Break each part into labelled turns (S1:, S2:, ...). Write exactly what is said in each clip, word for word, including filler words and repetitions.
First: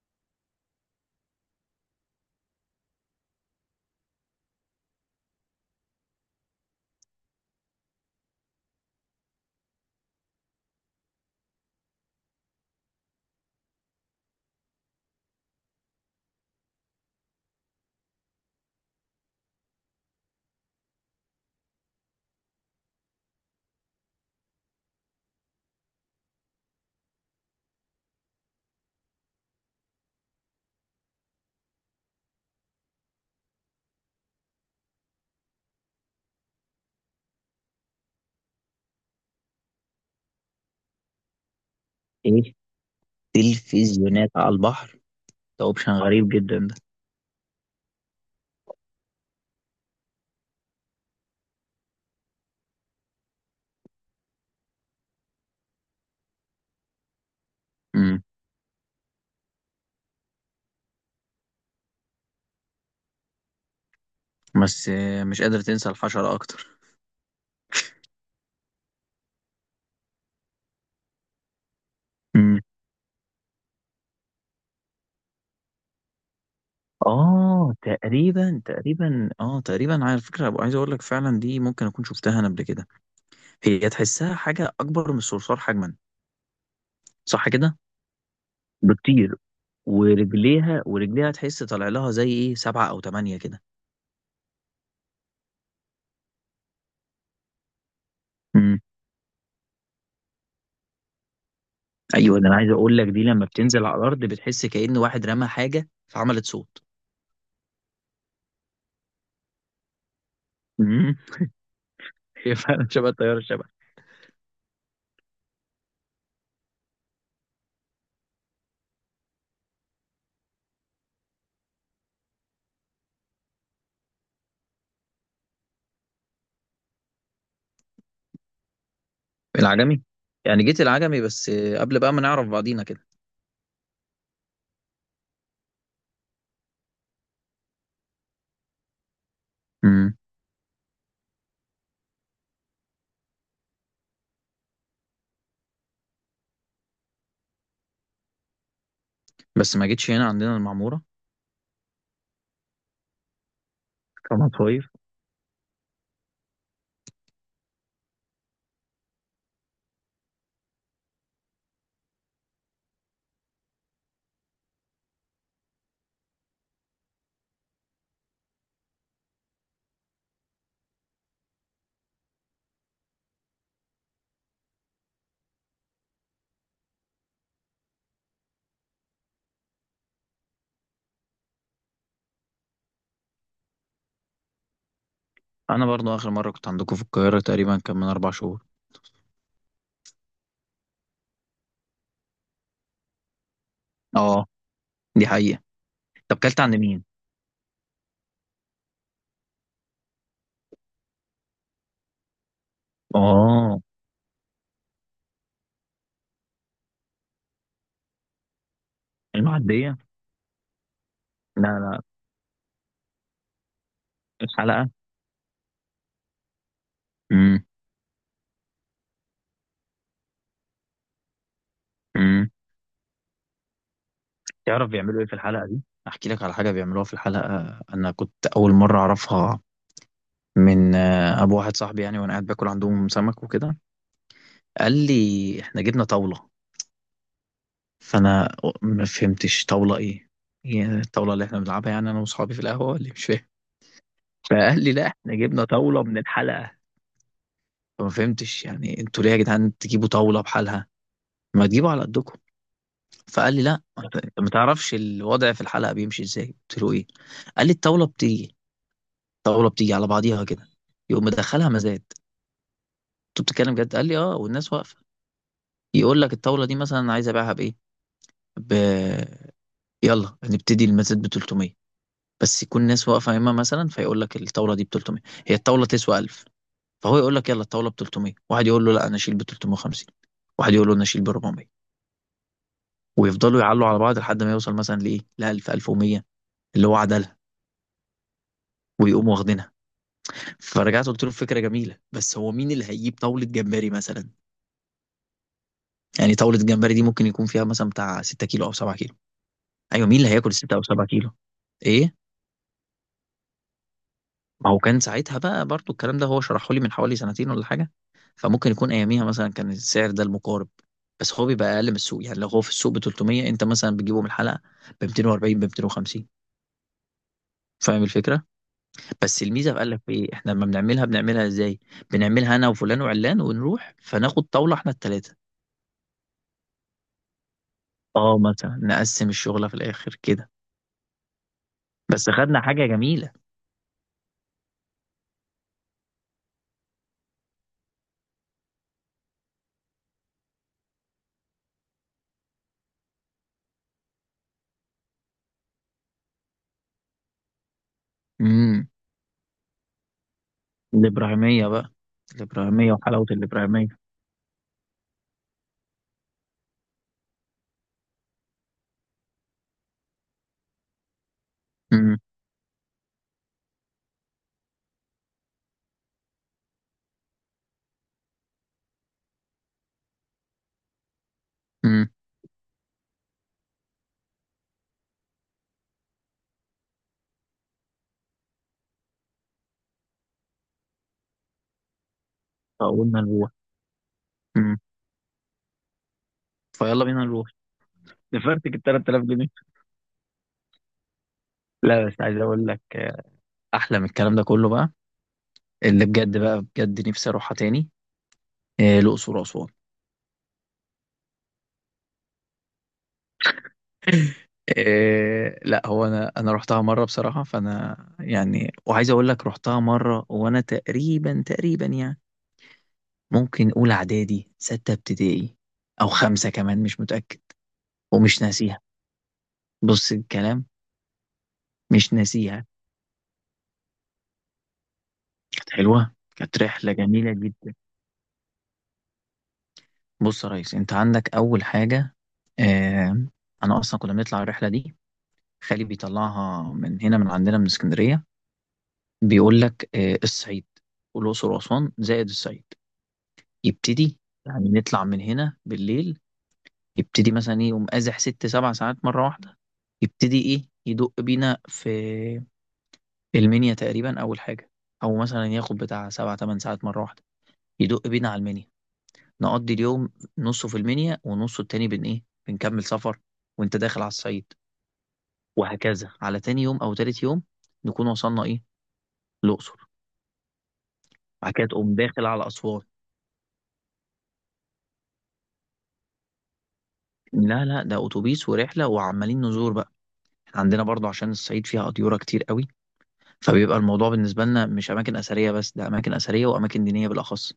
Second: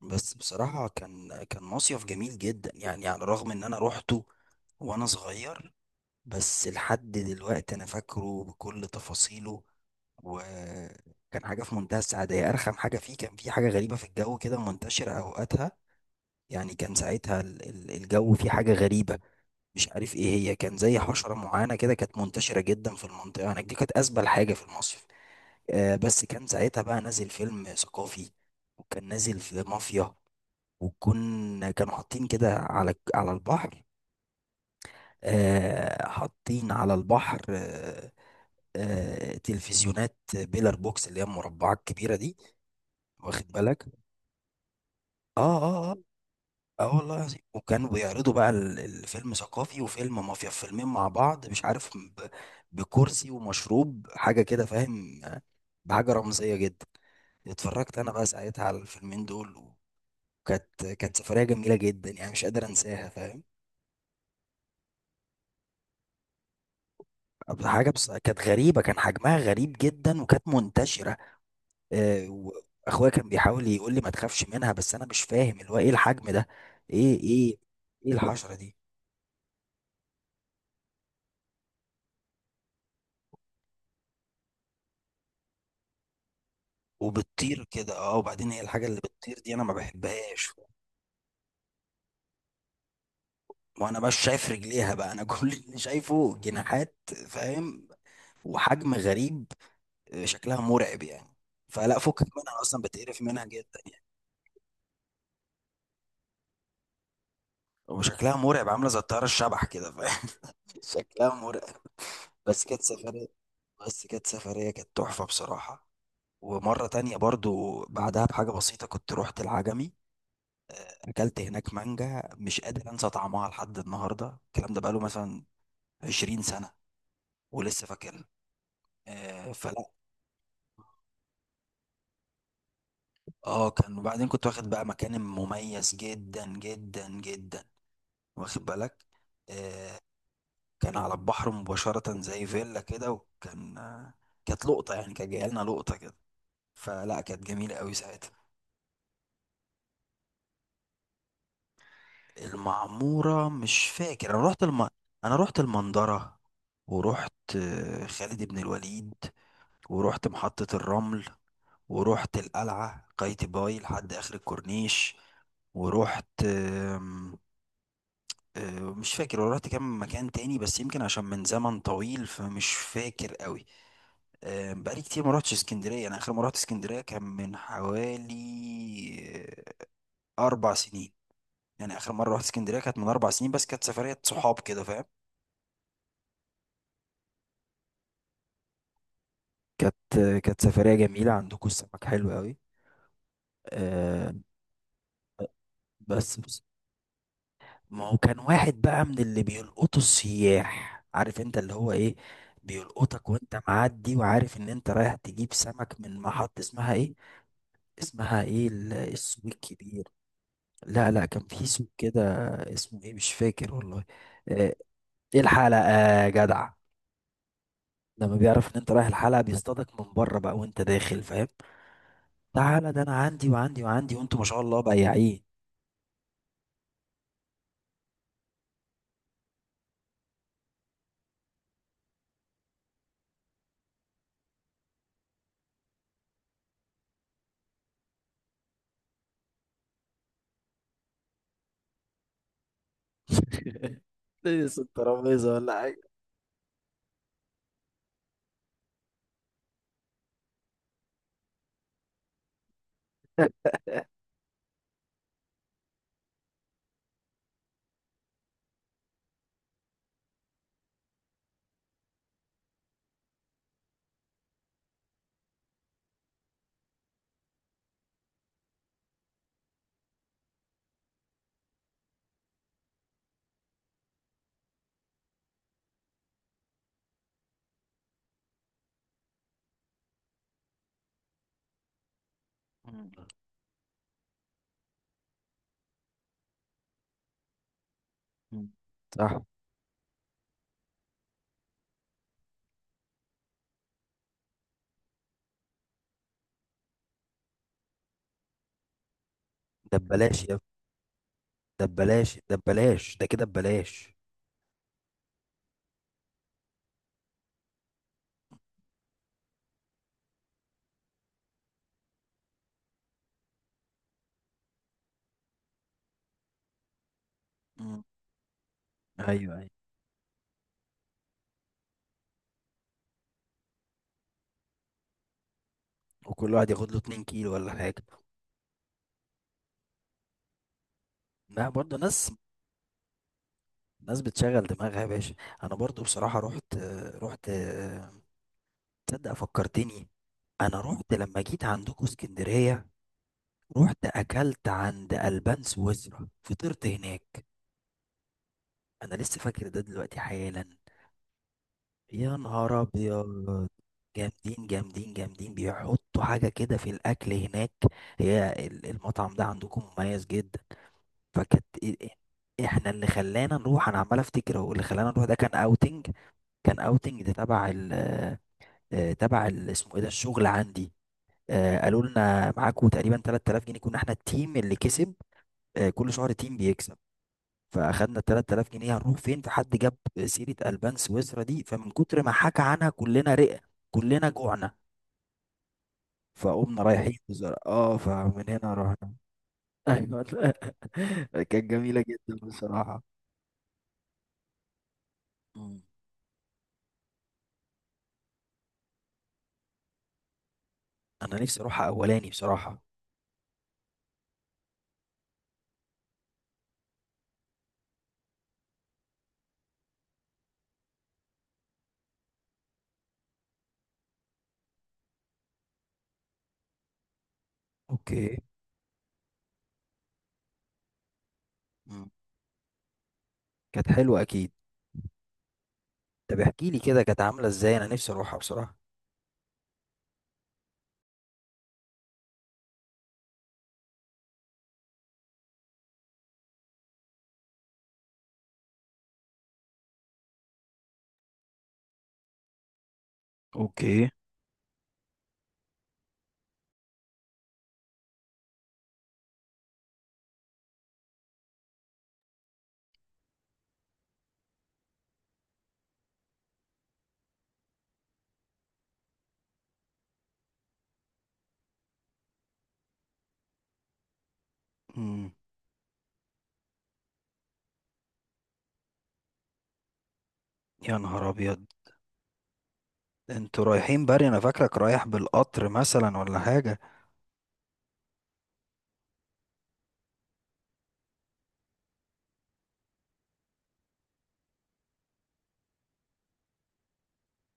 S1: بس بصراحة كان كان مصيف جميل جدا، يعني على الرغم ان انا روحته وانا صغير. بس لحد دلوقتي انا فاكره بكل تفاصيله، وكان حاجة في منتهى السعادة. هي ارخم حاجة فيه كان في حاجة غريبة في الجو كده منتشرة اوقاتها. يعني كان ساعتها ال- ال- الجو فيه حاجة غريبة، مش عارف ايه هي. كان زي حشرة معينة كده كانت منتشرة جدا في المنطقة هناك دي، كانت ازبل حاجة في المصيف. آه، بس كان ساعتها بقى نازل فيلم ثقافي، وكان نازل في مافيا، وكنا كانوا حاطين كده على على البحر. آه، حاطين على البحر، آه. آه، تلفزيونات بيلر بوكس، اللي هي المربعات الكبيرة دي.
S2: ايه.
S1: واخد بالك؟
S2: تلفزيونات على البحر؟
S1: اه،
S2: ده
S1: اه،
S2: اوبشن
S1: اه.
S2: غريب جدا ده.
S1: اه والله العظيم، وكانوا بيعرضوا بقى ال- الفيلم ثقافي وفيلم مافيا، فيلمين مع بعض، مش عارف ب- بكرسي ومشروب حاجة كده، فاهم؟ آه، بحاجة رمزية جدا. اتفرجت انا
S2: امم.
S1: بقى ساعتها على الفيلمين دول. وكانت كانت سفرية جميلة جدا يعني، مش قادر انساها، فاهم؟
S2: بس آه، مش قادر تنسى الحشرة أكتر.
S1: حاجة بس كانت غريبة، كان حجمها غريب جدا وكانت منتشرة. آه،
S2: امم.
S1: وأخويا كان بيحاول يقول لي ما تخافش منها، بس أنا مش فاهم اللي هو إيه الحجم ده. إيه إيه
S2: اه
S1: إيه الحشرة
S2: تقريبا
S1: دي؟
S2: تقريبا اه تقريبا على فكره، أبقى عايز اقول لك فعلا دي ممكن اكون شفتها انا قبل كده. هي تحسها حاجه اكبر من الصرصار حجما. صح
S1: وبتطير
S2: كده.
S1: كده، أه. وبعدين هي الحاجة اللي
S2: بكتير.
S1: بتطير دي أنا ما بحبهاش.
S2: ورجليها ورجليها تحس طالع لها زي ايه سبعه او ثمانيه كده.
S1: وأنا مش شايف رجليها بقى أنا كل اللي شايفه جناحات، فاهم؟
S2: امم.
S1: وحجم غريب. آه، شكلها مرعب يعني، فلا فكك
S2: ايوه، ده انا
S1: منها
S2: عايز
S1: أصلا،
S2: اقول لك
S1: بتقرف
S2: دي
S1: منها
S2: لما
S1: جدا
S2: بتنزل على
S1: يعني.
S2: الارض بتحس كأن واحد رمى حاجه فعملت صوت.
S1: وشكلها مرعب، عاملة زي الطيارة الشبح كده، فاهم؟
S2: امم.
S1: شكلها مرعب.
S2: هي
S1: بس كانت
S2: فعلا شبه
S1: سفرية،
S2: الطياره الشبه.
S1: بس كانت سفرية كانت تحفة بصراحة. ومرة تانية برضو بعدها بحاجة بسيطة، كنت رحت العجمي. أكلت هناك مانجا مش قادر أنسى طعمها لحد النهاردة. الكلام ده بقاله مثلا عشرين سنة ولسه فاكرها. آه، فلا.
S2: العجمي؟ يعني جيت العجمي بس؟ قبل بقى ما نعرف بعضينا كده؟
S1: اه كان، وبعدين كنت واخد بقى مكان مميز جدا جدا جدا. واخد بالك؟ آه.
S2: امم.
S1: كان على البحر مباشرة زي فيلا كده، وكان آه، كانت لقطة يعني، كان جايلنا لقطة كده. فلا كانت جميلة قوي ساعتها.
S2: بس ما جيتش هنا عندنا المعمورة.
S1: المعمورة مش فاكر
S2: كان
S1: انا رحت الم...
S2: مصايف.
S1: انا رحت المنظرة. ورحت آه، خالد بن الوليد، ورحت محطة الرمل، ورحت القلعة قايتباي لحد اخر الكورنيش. ورحت آم، آه، مش فاكر. ورحت كام مكان تاني بس يمكن عشان من زمن طويل فمش فاكر قوي. آم، بقالي كتير ما رحتش اسكندرية. انا اخر مرة رحت اسكندرية كان من حوالي آه، اربع سنين. يعني اخر مرة رحت اسكندرية كانت من اربع سنين، بس كانت سفرية صحاب كده، فاهم؟
S2: انا برضو اخر مرة كنت عندكم في القاهرة تقريبا كان من اربع شهور.
S1: كانت، كانت سفرية جميلة. عندكم السمك حلو قوي، آه.
S2: اه، دي حقيقة.
S1: بس
S2: طب كلت
S1: بس
S2: عند مين؟
S1: ما هو كان واحد بقى من اللي بيلقطوا السياح، عارف انت اللي هو ايه. بيلقطك وانت
S2: اه.
S1: معدي، وعارف ان انت رايح تجيب سمك من محط اسمها ايه، اسمها ايه ال- السوق
S2: المعدية.
S1: الكبير. لا لا، كان
S2: لا
S1: في سوق
S2: لا.
S1: كده اسمه ايه مش فاكر والله. آه،
S2: الحلقة.
S1: ايه الحلقة يا جدع.
S2: امم.
S1: لما بيعرف ان انت رايح الحلقة، بيصطادك من بره بقى وانت داخل، فاهم؟
S2: امم.
S1: تعالى ده انا عندي وعندي وعندي، وانتوا ما شاء الله
S2: تعرف بيعملوا ايه في
S1: بياعين.
S2: الحلقة دي؟ احكي لك على حاجة بيعملوها في الحلقة. انا كنت اول مرة اعرفها من آه، ابو واحد صاحبي، يعني وانا قاعد باكل عندهم سمك وكده. قال لي احنا جبنا طاولة. فانا ما فهمتش طاوله ايه. يعني الطاوله اللي احنا بنلعبها، يعني انا واصحابي في القهوه اللي مش فاهم.
S1: تنس
S2: فقال لي لا، احنا
S1: الترابيزة
S2: جبنا
S1: ولا
S2: طاوله
S1: حاجة.
S2: من الحلقه. فما فهمتش، يعني انتوا ليه يا جدعان تجيبوا طاوله بحالها؟ ما تجيبوا على قدكم. فقال لي لا، ما انت انت ما تعرفش الوضع في الحلقه بيمشي ازاي. قلت له ايه؟ قال لي الطاوله بتيجي الطاوله بتيجي على بعضيها كده. يقوم مدخلها مزاد. انتوا بتتكلم جد؟ قال لي اه، والناس واقفه. يقول لك الطاوله دي مثلا عايز ابيعها بايه؟ ب... يلا هنبتدي المزاد ب تلتمية. بس يكون ناس واقفه يمه، مثلا فيقول لك الطاوله دي ب تلتمية. هي الطاوله تسوى ألف. فهو يقول لك يلا الطاوله ب تلتمية، واحد يقول له لا انا اشيل ب تلتمية وخمسين. واحد يقول له انا اشيل ب اربعمية.
S1: مم.
S2: ويفضلوا يعلوا على بعض لحد ما يوصل مثلا لايه، ل ألف ألف ومائة اللي هو عدلها.
S1: مم.
S2: ويقوموا
S1: صح.
S2: واخدينها. فرجعت قلت له فكره جميله، بس هو مين اللي هيجيب طاوله جمبري مثلا؟ يعني طاوله جمبري دي ممكن يكون فيها مثلا بتاع 6 كيلو او 7 كيلو.
S1: ده
S2: ايوه، مين اللي
S1: ببلاش
S2: هياكل
S1: يا ابني.
S2: ستة او سبعة كيلو؟
S1: ده
S2: ايه.
S1: ببلاش، ده ببلاش، ده كده ببلاش.
S2: ما هو كان ساعتها بقى برضو الكلام ده هو شرحه لي من حوالي سنتين ولا حاجة. فممكن يكون أياميها مثلا كان السعر ده المقارب. بس هو بيبقى أقل من السوق، يعني لو هو في السوق ب تلتمية أنت مثلا بتجيبه من الحلقة ب ميتين واربعين، ب ميتين وخمسين.
S1: مم.
S2: فاهم الفكرة؟ بس
S1: ايوه، ايوه،
S2: الميزة بقى لك في إيه؟ إحنا لما بنعملها بنعملها إزاي؟ بنعملها أنا وفلان وعلان، ونروح فناخد طاولة إحنا التلاتة.
S1: وكل واحد ياخد له 2 كيلو ولا حاجة.
S2: أه، مثلا نقسم الشغلة في الآخر كده.
S1: ما برضه ناس،
S2: بس خدنا حاجة جميلة.
S1: ناس بتشغل دماغها يا باشا. انا برضه بصراحة رحت، رحت، تصدق فكرتني. انا رحت لما جيت عندكم اسكندرية، رحت اكلت عند البان سويسرا، فطرت هناك.
S2: امم.
S1: انا لسه فاكر ده دلوقتي حالا.
S2: الإبراهيمية بقى.
S1: يا نهار
S2: الإبراهيمية وحلاوة
S1: ابيض،
S2: الإبراهيمية.
S1: جامدين جامدين جامدين، بيحطوا حاجه كده في الاكل هناك. هي ال- المطعم ده عندكم مميز جدا. فكانت إ-
S2: امم.
S1: إ- احنا اللي خلانا نروح، انا عمال افتكر هو اللي خلانا نروح، ده كان اوتنج. كان اوتنج ده تبع ال، آه، تبع ال- اسمه ايه ده، الشغل عندي. آه، قالوا
S2: امم.
S1: لنا معاكم تقريبا تلات تلاف جنيه، كنا احنا التيم اللي كسب. آه، كل شهر تيم بيكسب. فاخدنا تلات تلاف جنيه، هنروح فين؟ فحد جاب سيره البان سويسرا دي، فمن كتر ما حكى عنها
S2: فقلنا
S1: كلنا
S2: نروح.
S1: رقة، كلنا جوعنا. فقمنا
S2: فيلا
S1: رايحين
S2: بينا نروح.
S1: بزر... اه فمن هنا
S2: نفرتك ال
S1: رحنا.
S2: تلاتالاف جنيه.
S1: ايوه لا. كانت جميله
S2: لا بس عايز
S1: جدا
S2: اقول لك،
S1: بصراحه.
S2: آه، احلى من الكلام ده كله بقى.
S1: مم.
S2: اللي بجد بقى بجد نفسي اروحها تاني. آه، الاقصر واسوان.
S1: انا نفسي اروحها اولاني بصراحه.
S2: آه، لا هو انا انا رحتها مره بصراحه، فانا يعني وعايز اقول لك رحتها مره وانا تقريبا تقريبا يعني ممكن اولى اعدادي، سته ابتدائي او خمسه كمان، مش متاكد.
S1: اوكي.
S2: ومش ناسيها. بص الكلام.
S1: مم.
S2: مش ناسيها.
S1: كانت حلوه اكيد.
S2: كانت حلوه،
S1: طب
S2: كانت
S1: احكي لي
S2: رحله
S1: كده كانت
S2: جميله
S1: عامله
S2: جدا.
S1: ازاي، انا نفسي اروحها بصراحه.
S2: بص يا ريس، انت عندك اول حاجه. اه. انا اصلا كنا بنطلع الرحله دي. خالي بيطلعها من هنا، من عندنا من اسكندريه. بيقول لك اه، الصعيد والاقصر واسوان زائد الصعيد.
S1: اوكي.
S2: يبتدي، يعني نطلع من هنا بالليل. يبتدي مثلا ايه، يقوم قازح ست سبع ساعات مره واحده. يبتدي ايه، يدق بينا في المنيا تقريبا اول حاجه. او مثلا ياخد بتاع سبع تمن ساعات مره واحده. يدق بينا على المنيا. نقضي اليوم، نصه في المنيا ونصه التاني بن ايه بنكمل سفر. وانت داخل على الصعيد.
S1: مم.
S2: وهكذا على تاني يوم او تالت يوم نكون وصلنا ايه، الاقصر.
S1: يا نهار
S2: بعد
S1: ابيض.
S2: كده تقوم داخل على اسوان.
S1: انتوا رايحين بري؟ انا فاكرك رايح بالقطر مثلا ولا حاجه.
S2: لا لا، ده اتوبيس ورحله وعمالين نزور بقى. احنا عندنا برضو عشان الصعيد فيها قطيره كتير قوي. فبيبقى الموضوع بالنسبه لنا مش اماكن اثريه بس، ده اماكن اثريه واماكن دينيه بالاخص.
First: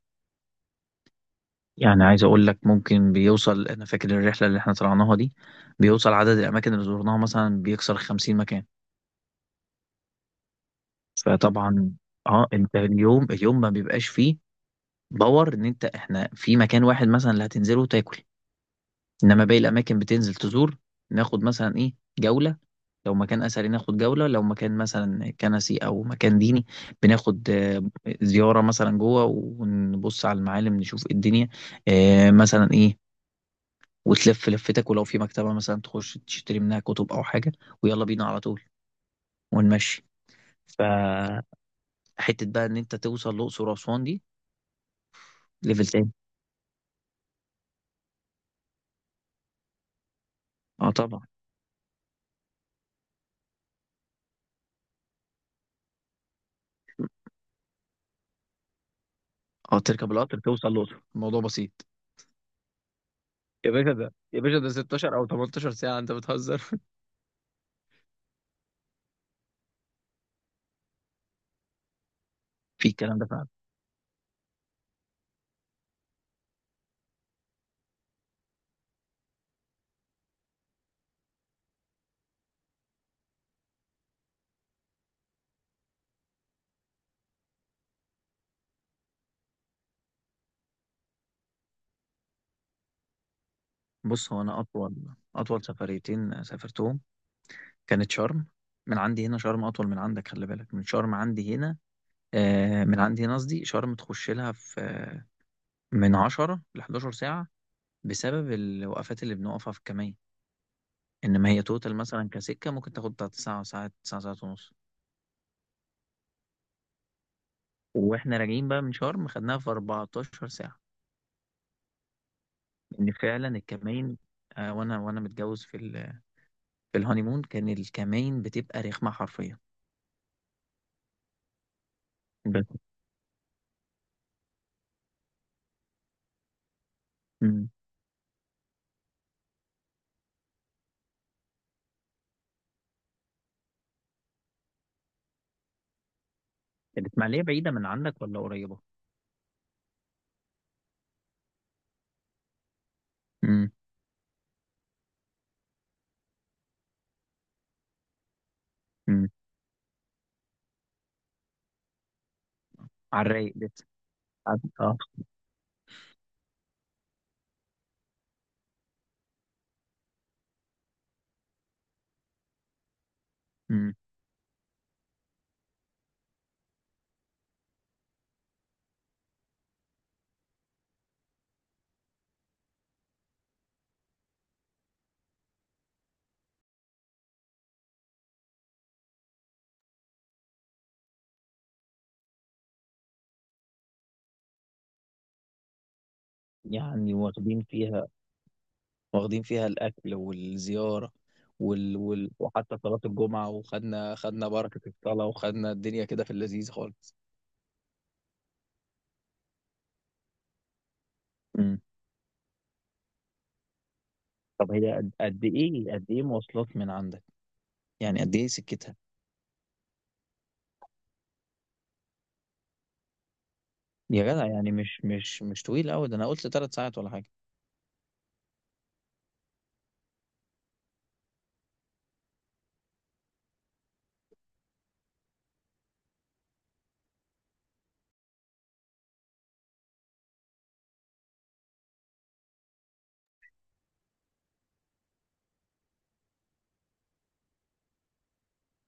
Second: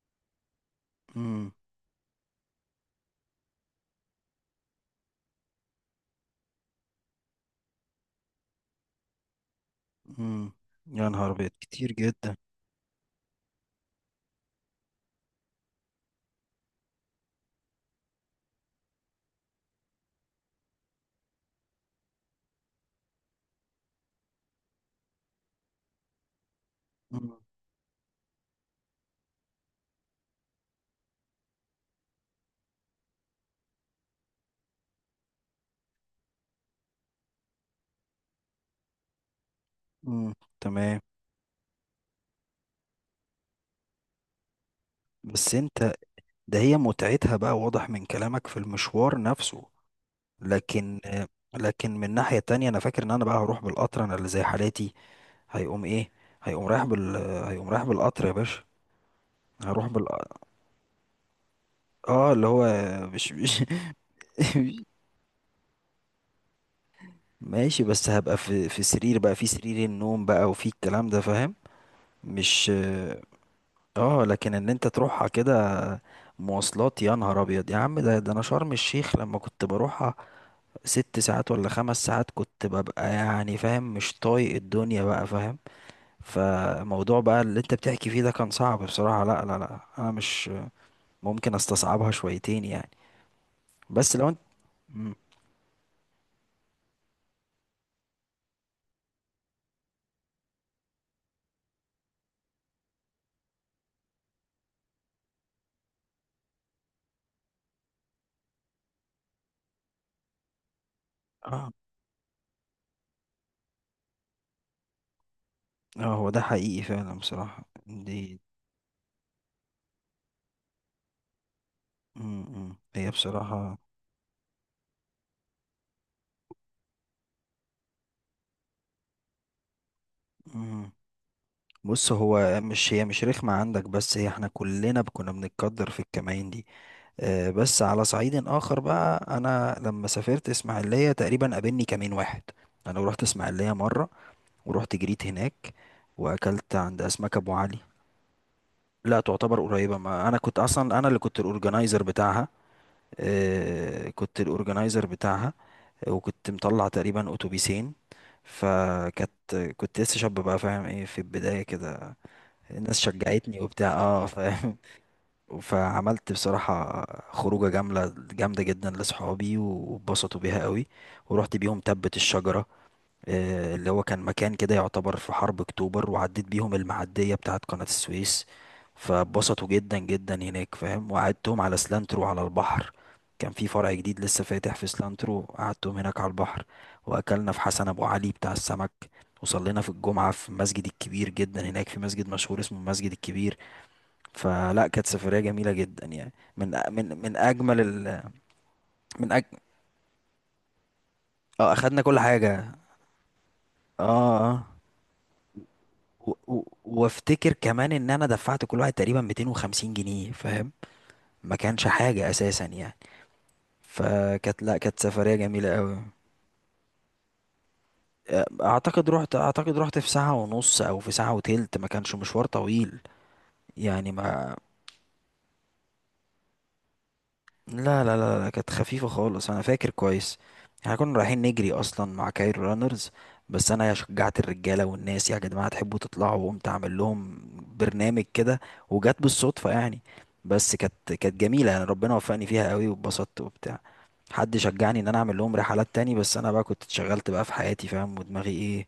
S1: مم.
S2: يعني عايز اقول لك، ممكن بيوصل انا فاكر الرحله اللي احنا طلعناها دي بيوصل عدد الاماكن اللي زرناها مثلا بيكسر خمسين مكان.
S1: امم. يا نهار ابيض كتير
S2: فطبعا
S1: جدا.
S2: اه، انت اليوم اليوم ما بيبقاش فيه باور ان انت احنا في مكان واحد مثلا اللي هتنزله وتاكل. انما باقي الاماكن بتنزل تزور. ناخد مثلا ايه جوله، لو مكان اثري ناخد جوله، لو مكان مثلا كنسي او مكان ديني
S1: مم.
S2: بناخد آه، زياره مثلا جوه، ونبص على المعالم نشوف إيه الدنيا. آه، مثلا ايه، وتلف لفتك، ولو في مكتبه مثلا تخش تشتري منها كتب او حاجه. ويلا بينا على طول ونمشي.
S1: مم. تمام.
S2: فحته بقى ان انت توصل الاقصر واسوان دي،
S1: بس
S2: ليفل
S1: انت.
S2: تاني.
S1: ده هي متعتها بقى واضح من كلامك في المشوار نفسه،
S2: اه
S1: لكن
S2: طبعا.
S1: آه، لكن من ناحية تانية انا فاكر ان انا بقى هروح بالقطر، انا اللي زي حالاتي هيقوم ايه، هيقوم رايح بال آه، هيقوم رايح بالقطر يا باشا.
S2: اه
S1: هروح بال
S2: تركب القطر توصل الأقصر الموضوع بسيط.
S1: اه، اللي هو مش مش
S2: يا باشا ده، يا باشا ده ستة عشر او تمنتاشر ساعة، انت بتهزر.
S1: ماشي، بس هبقى في في سرير بقى، في سرير النوم بقى وفي الكلام ده، فاهم؟ مش
S2: في الكلام
S1: اه.
S2: ده فعلا.
S1: آه، لكن ان انت تروحها كده مواصلات يا نهار ابيض يا عم. ده ده انا شرم الشيخ لما كنت بروحها ست ساعات ولا خمس ساعات، كنت ببقى يعني فاهم، مش طايق الدنيا بقى، فاهم؟ فموضوع بقى اللي انت بتحكي فيه ده كان صعب بصراحة. لا لا لا، انا مش ممكن استصعبها شويتين يعني، بس لو
S2: بص
S1: انت.
S2: هو أنا أطول،
S1: مم.
S2: أطول سفريتين سافرتهم كانت شرم. من عندي هنا شرم أطول من عندك، خلي بالك من شرم عندي هنا. آه من عندي هنا قصدي شرم تخش لها في آه، من عشرة ل أحد عشر ساعة. بسبب الوقفات اللي بنقفها في الكمية. إنما هي
S1: اه،
S2: توتال مثلا كسكة ممكن تاخد بتاعت ساعة ساعة ساعة ساعة ونص.
S1: اه، هو ده حقيقي فعلا بصراحة
S2: وإحنا
S1: دي.
S2: راجعين بقى من شرم خدناها في أربعة عشر ساعة.
S1: مم، مم. هي
S2: ان فعلا
S1: بصراحة.
S2: الكمين، آه، وانا وانا متجوز في ال... في الهانيمون، كان الكمين بتبقى رخمه حرفيا.
S1: مم. بص هو
S2: بس.
S1: مش، هي مش رخمة عندك بس، هي احنا كلنا كنا بنتقدر في الكمائن دي. آه،
S2: امم.
S1: بس على صعيد آخر بقى أنا لما سافرت إسماعيلية تقريبا قابلني كمين واحد. أنا رحت إسماعيلية مرة، ورحت جريت هناك، وأكلت عند أسماك
S2: الاسماعيليه
S1: أبو
S2: بعيده
S1: علي.
S2: من عندك ولا قريبه؟
S1: لا، تعتبر قريبة. ما أنا كنت أصلا أنا اللي كنت الأورجنايزر بتاعها.
S2: امم.
S1: آه، كنت الأورجنايزر بتاعها. وكنت مطلع تقريبا أتوبيسين.
S2: امم.
S1: فكانت، كنت لسه شاب بقى، فاهم ايه، في البداية كده. الناس
S2: على الرايق
S1: شجعتني
S2: لسه.
S1: وبتاع، اه،
S2: عارف؟
S1: فاهم؟
S2: اه.
S1: فعملت بصراحة خروجة جاملة جامدة جدا لصحابي، واتبسطوا بيها قوي. ورحت بيهم تبت الشجرة، آه، اللي
S2: امم.
S1: هو كان مكان كده يعتبر في حرب اكتوبر، وعديت بيهم المعدية بتاعت قناة السويس. فاتبسطوا جدا جدا هناك، فاهم؟ وقعدتهم على سلانترو على البحر، كان في فرع جديد لسه فاتح في سلانترو، قعدتهم هناك على البحر. واكلنا في حسن ابو علي بتاع السمك، وصلينا في الجمعة في المسجد الكبير جدا هناك، في مسجد مشهور اسمه المسجد الكبير. فلا كانت سفرية جميلة جدا يعني، من أ-
S2: يعني
S1: من من
S2: واخدين
S1: اجمل
S2: فيها
S1: ال، من
S2: واخدين
S1: أج...
S2: فيها الاكل والزياره.
S1: اه
S2: وال...
S1: اخدنا كل
S2: وال...
S1: حاجة.
S2: وحتى صلاه الجمعه،
S1: اه،
S2: وخدنا خدنا
S1: اه،
S2: بركه الصلاه، وخدنا الدنيا كده
S1: و...
S2: في
S1: و...
S2: اللذيذ خالص.
S1: وافتكر كمان ان انا دفعت كل واحد تقريبا مئتين وخمسين جنيه، فاهم؟ ما
S2: امم.
S1: كانش حاجة اساسا يعني. فكانت،
S2: طب
S1: لا
S2: هي
S1: كانت
S2: قد
S1: سفرية
S2: قد
S1: جميلة
S2: ايه
S1: قوي.
S2: قد ايه مواصلات من عندك؟ يعني قد ايه سكتها؟
S1: اعتقد رحت، اعتقد رحت في ساعة ونص او في ساعة وتلت، ما كانش مشوار طويل يعني،
S2: يا جدع
S1: ما.
S2: يعني مش مش مش طويل قوي، ده انا قلت ثلاث ساعات ولا حاجه.
S1: لا لا لا لا، كانت خفيفة خالص أنا فاكر كويس. احنا كنا رايحين نجري أصلا مع كايرو رانرز، بس أنا شجعت الرجالة والناس، يا جماعة تحبوا تطلعوا، وقمت أعمل لهم برنامج كده. وجت بالصدفة يعني، بس كانت، كانت جميلة يعني، ربنا وفقني فيها قوي واتبسطت وبتاع. حد شجعني إن أنا أعمل لهم رحلات تاني، بس أنا بقى كنت اتشغلت بقى في حياتي، فاهم؟ ودماغي إيه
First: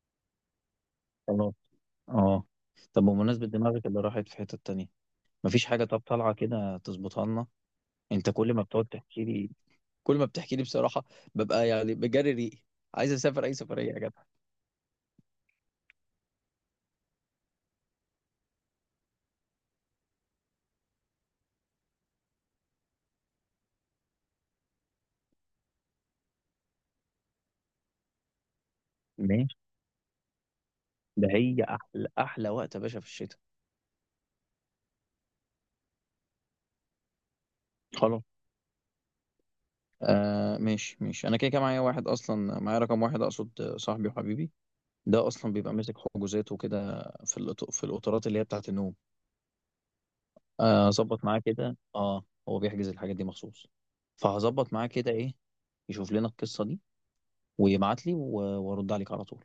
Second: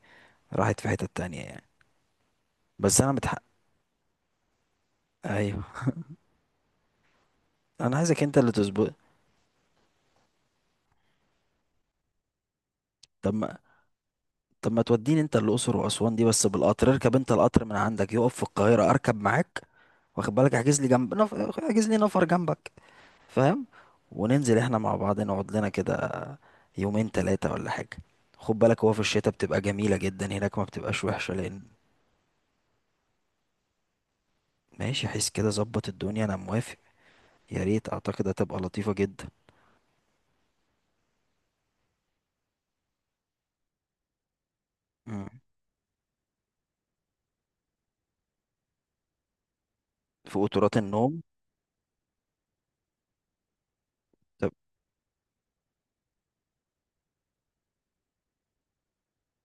S1: راحت في حتة تانية
S2: خلاص.
S1: يعني.
S2: اه.
S1: بس
S2: طب
S1: أنا متحقق.
S2: بمناسبه دماغك اللي راحت في حته تانية،
S1: أيوه.
S2: مفيش حاجه طب طالعه كده تظبطها لنا؟
S1: أنا عايزك
S2: انت
S1: أنت اللي
S2: كل ما بتقعد
S1: تظبط.
S2: تحكي لي كل ما بتحكي لي بصراحه ببقى يعني بجري ريقي. عايز اسافر اي
S1: طب،
S2: سفريه يا جدع.
S1: طب ما توديني انت الاقصر واسوان دي بس بالقطر. اركب انت القطر من عندك، يقف في القاهره اركب معاك، واخد بالك؟ احجز لي جنب نف... احجز لي نفر جنبك، فاهم؟ وننزل احنا مع بعض، نقعد لنا كده يومين ثلاثه ولا حاجه. خد بالك هو في الشتاء
S2: ماشي.
S1: بتبقى جميله جدا هناك، ما بتبقاش
S2: ده
S1: وحشه. لان
S2: هي احلى احلى وقت يا باشا في الشتاء.
S1: ماشي حس كده، ظبط الدنيا، انا موافق. يا ريت،
S2: خلاص.
S1: اعتقد هتبقى لطيفه جدا.
S2: آه ماشي ماشي، انا كده كده معايا واحد اصلا، معايا رقم واحد اقصد، صاحبي وحبيبي. ده
S1: مم.
S2: اصلا بيبقى ماسك حجوزات وكده في الأط- في القطارات اللي هي بتاعت النوم.
S1: في قطورات
S2: آه،
S1: النوم.
S2: اظبط معاه كده، اه هو بيحجز الحاجات دي مخصوص.
S1: طب
S2: فهظبط معاه كده ايه يشوف لنا القصة دي. ويبعت لي و- وارد عليك على طول.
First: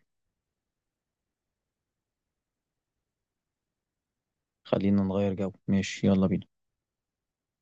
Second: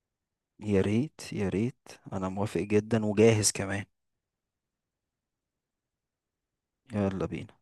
S1: يا ريت، يا ريت، انا موافق جدا وجاهز كمان.
S2: خلينا نغير جو، ماشي يلا بينا.
S1: يلا بينا.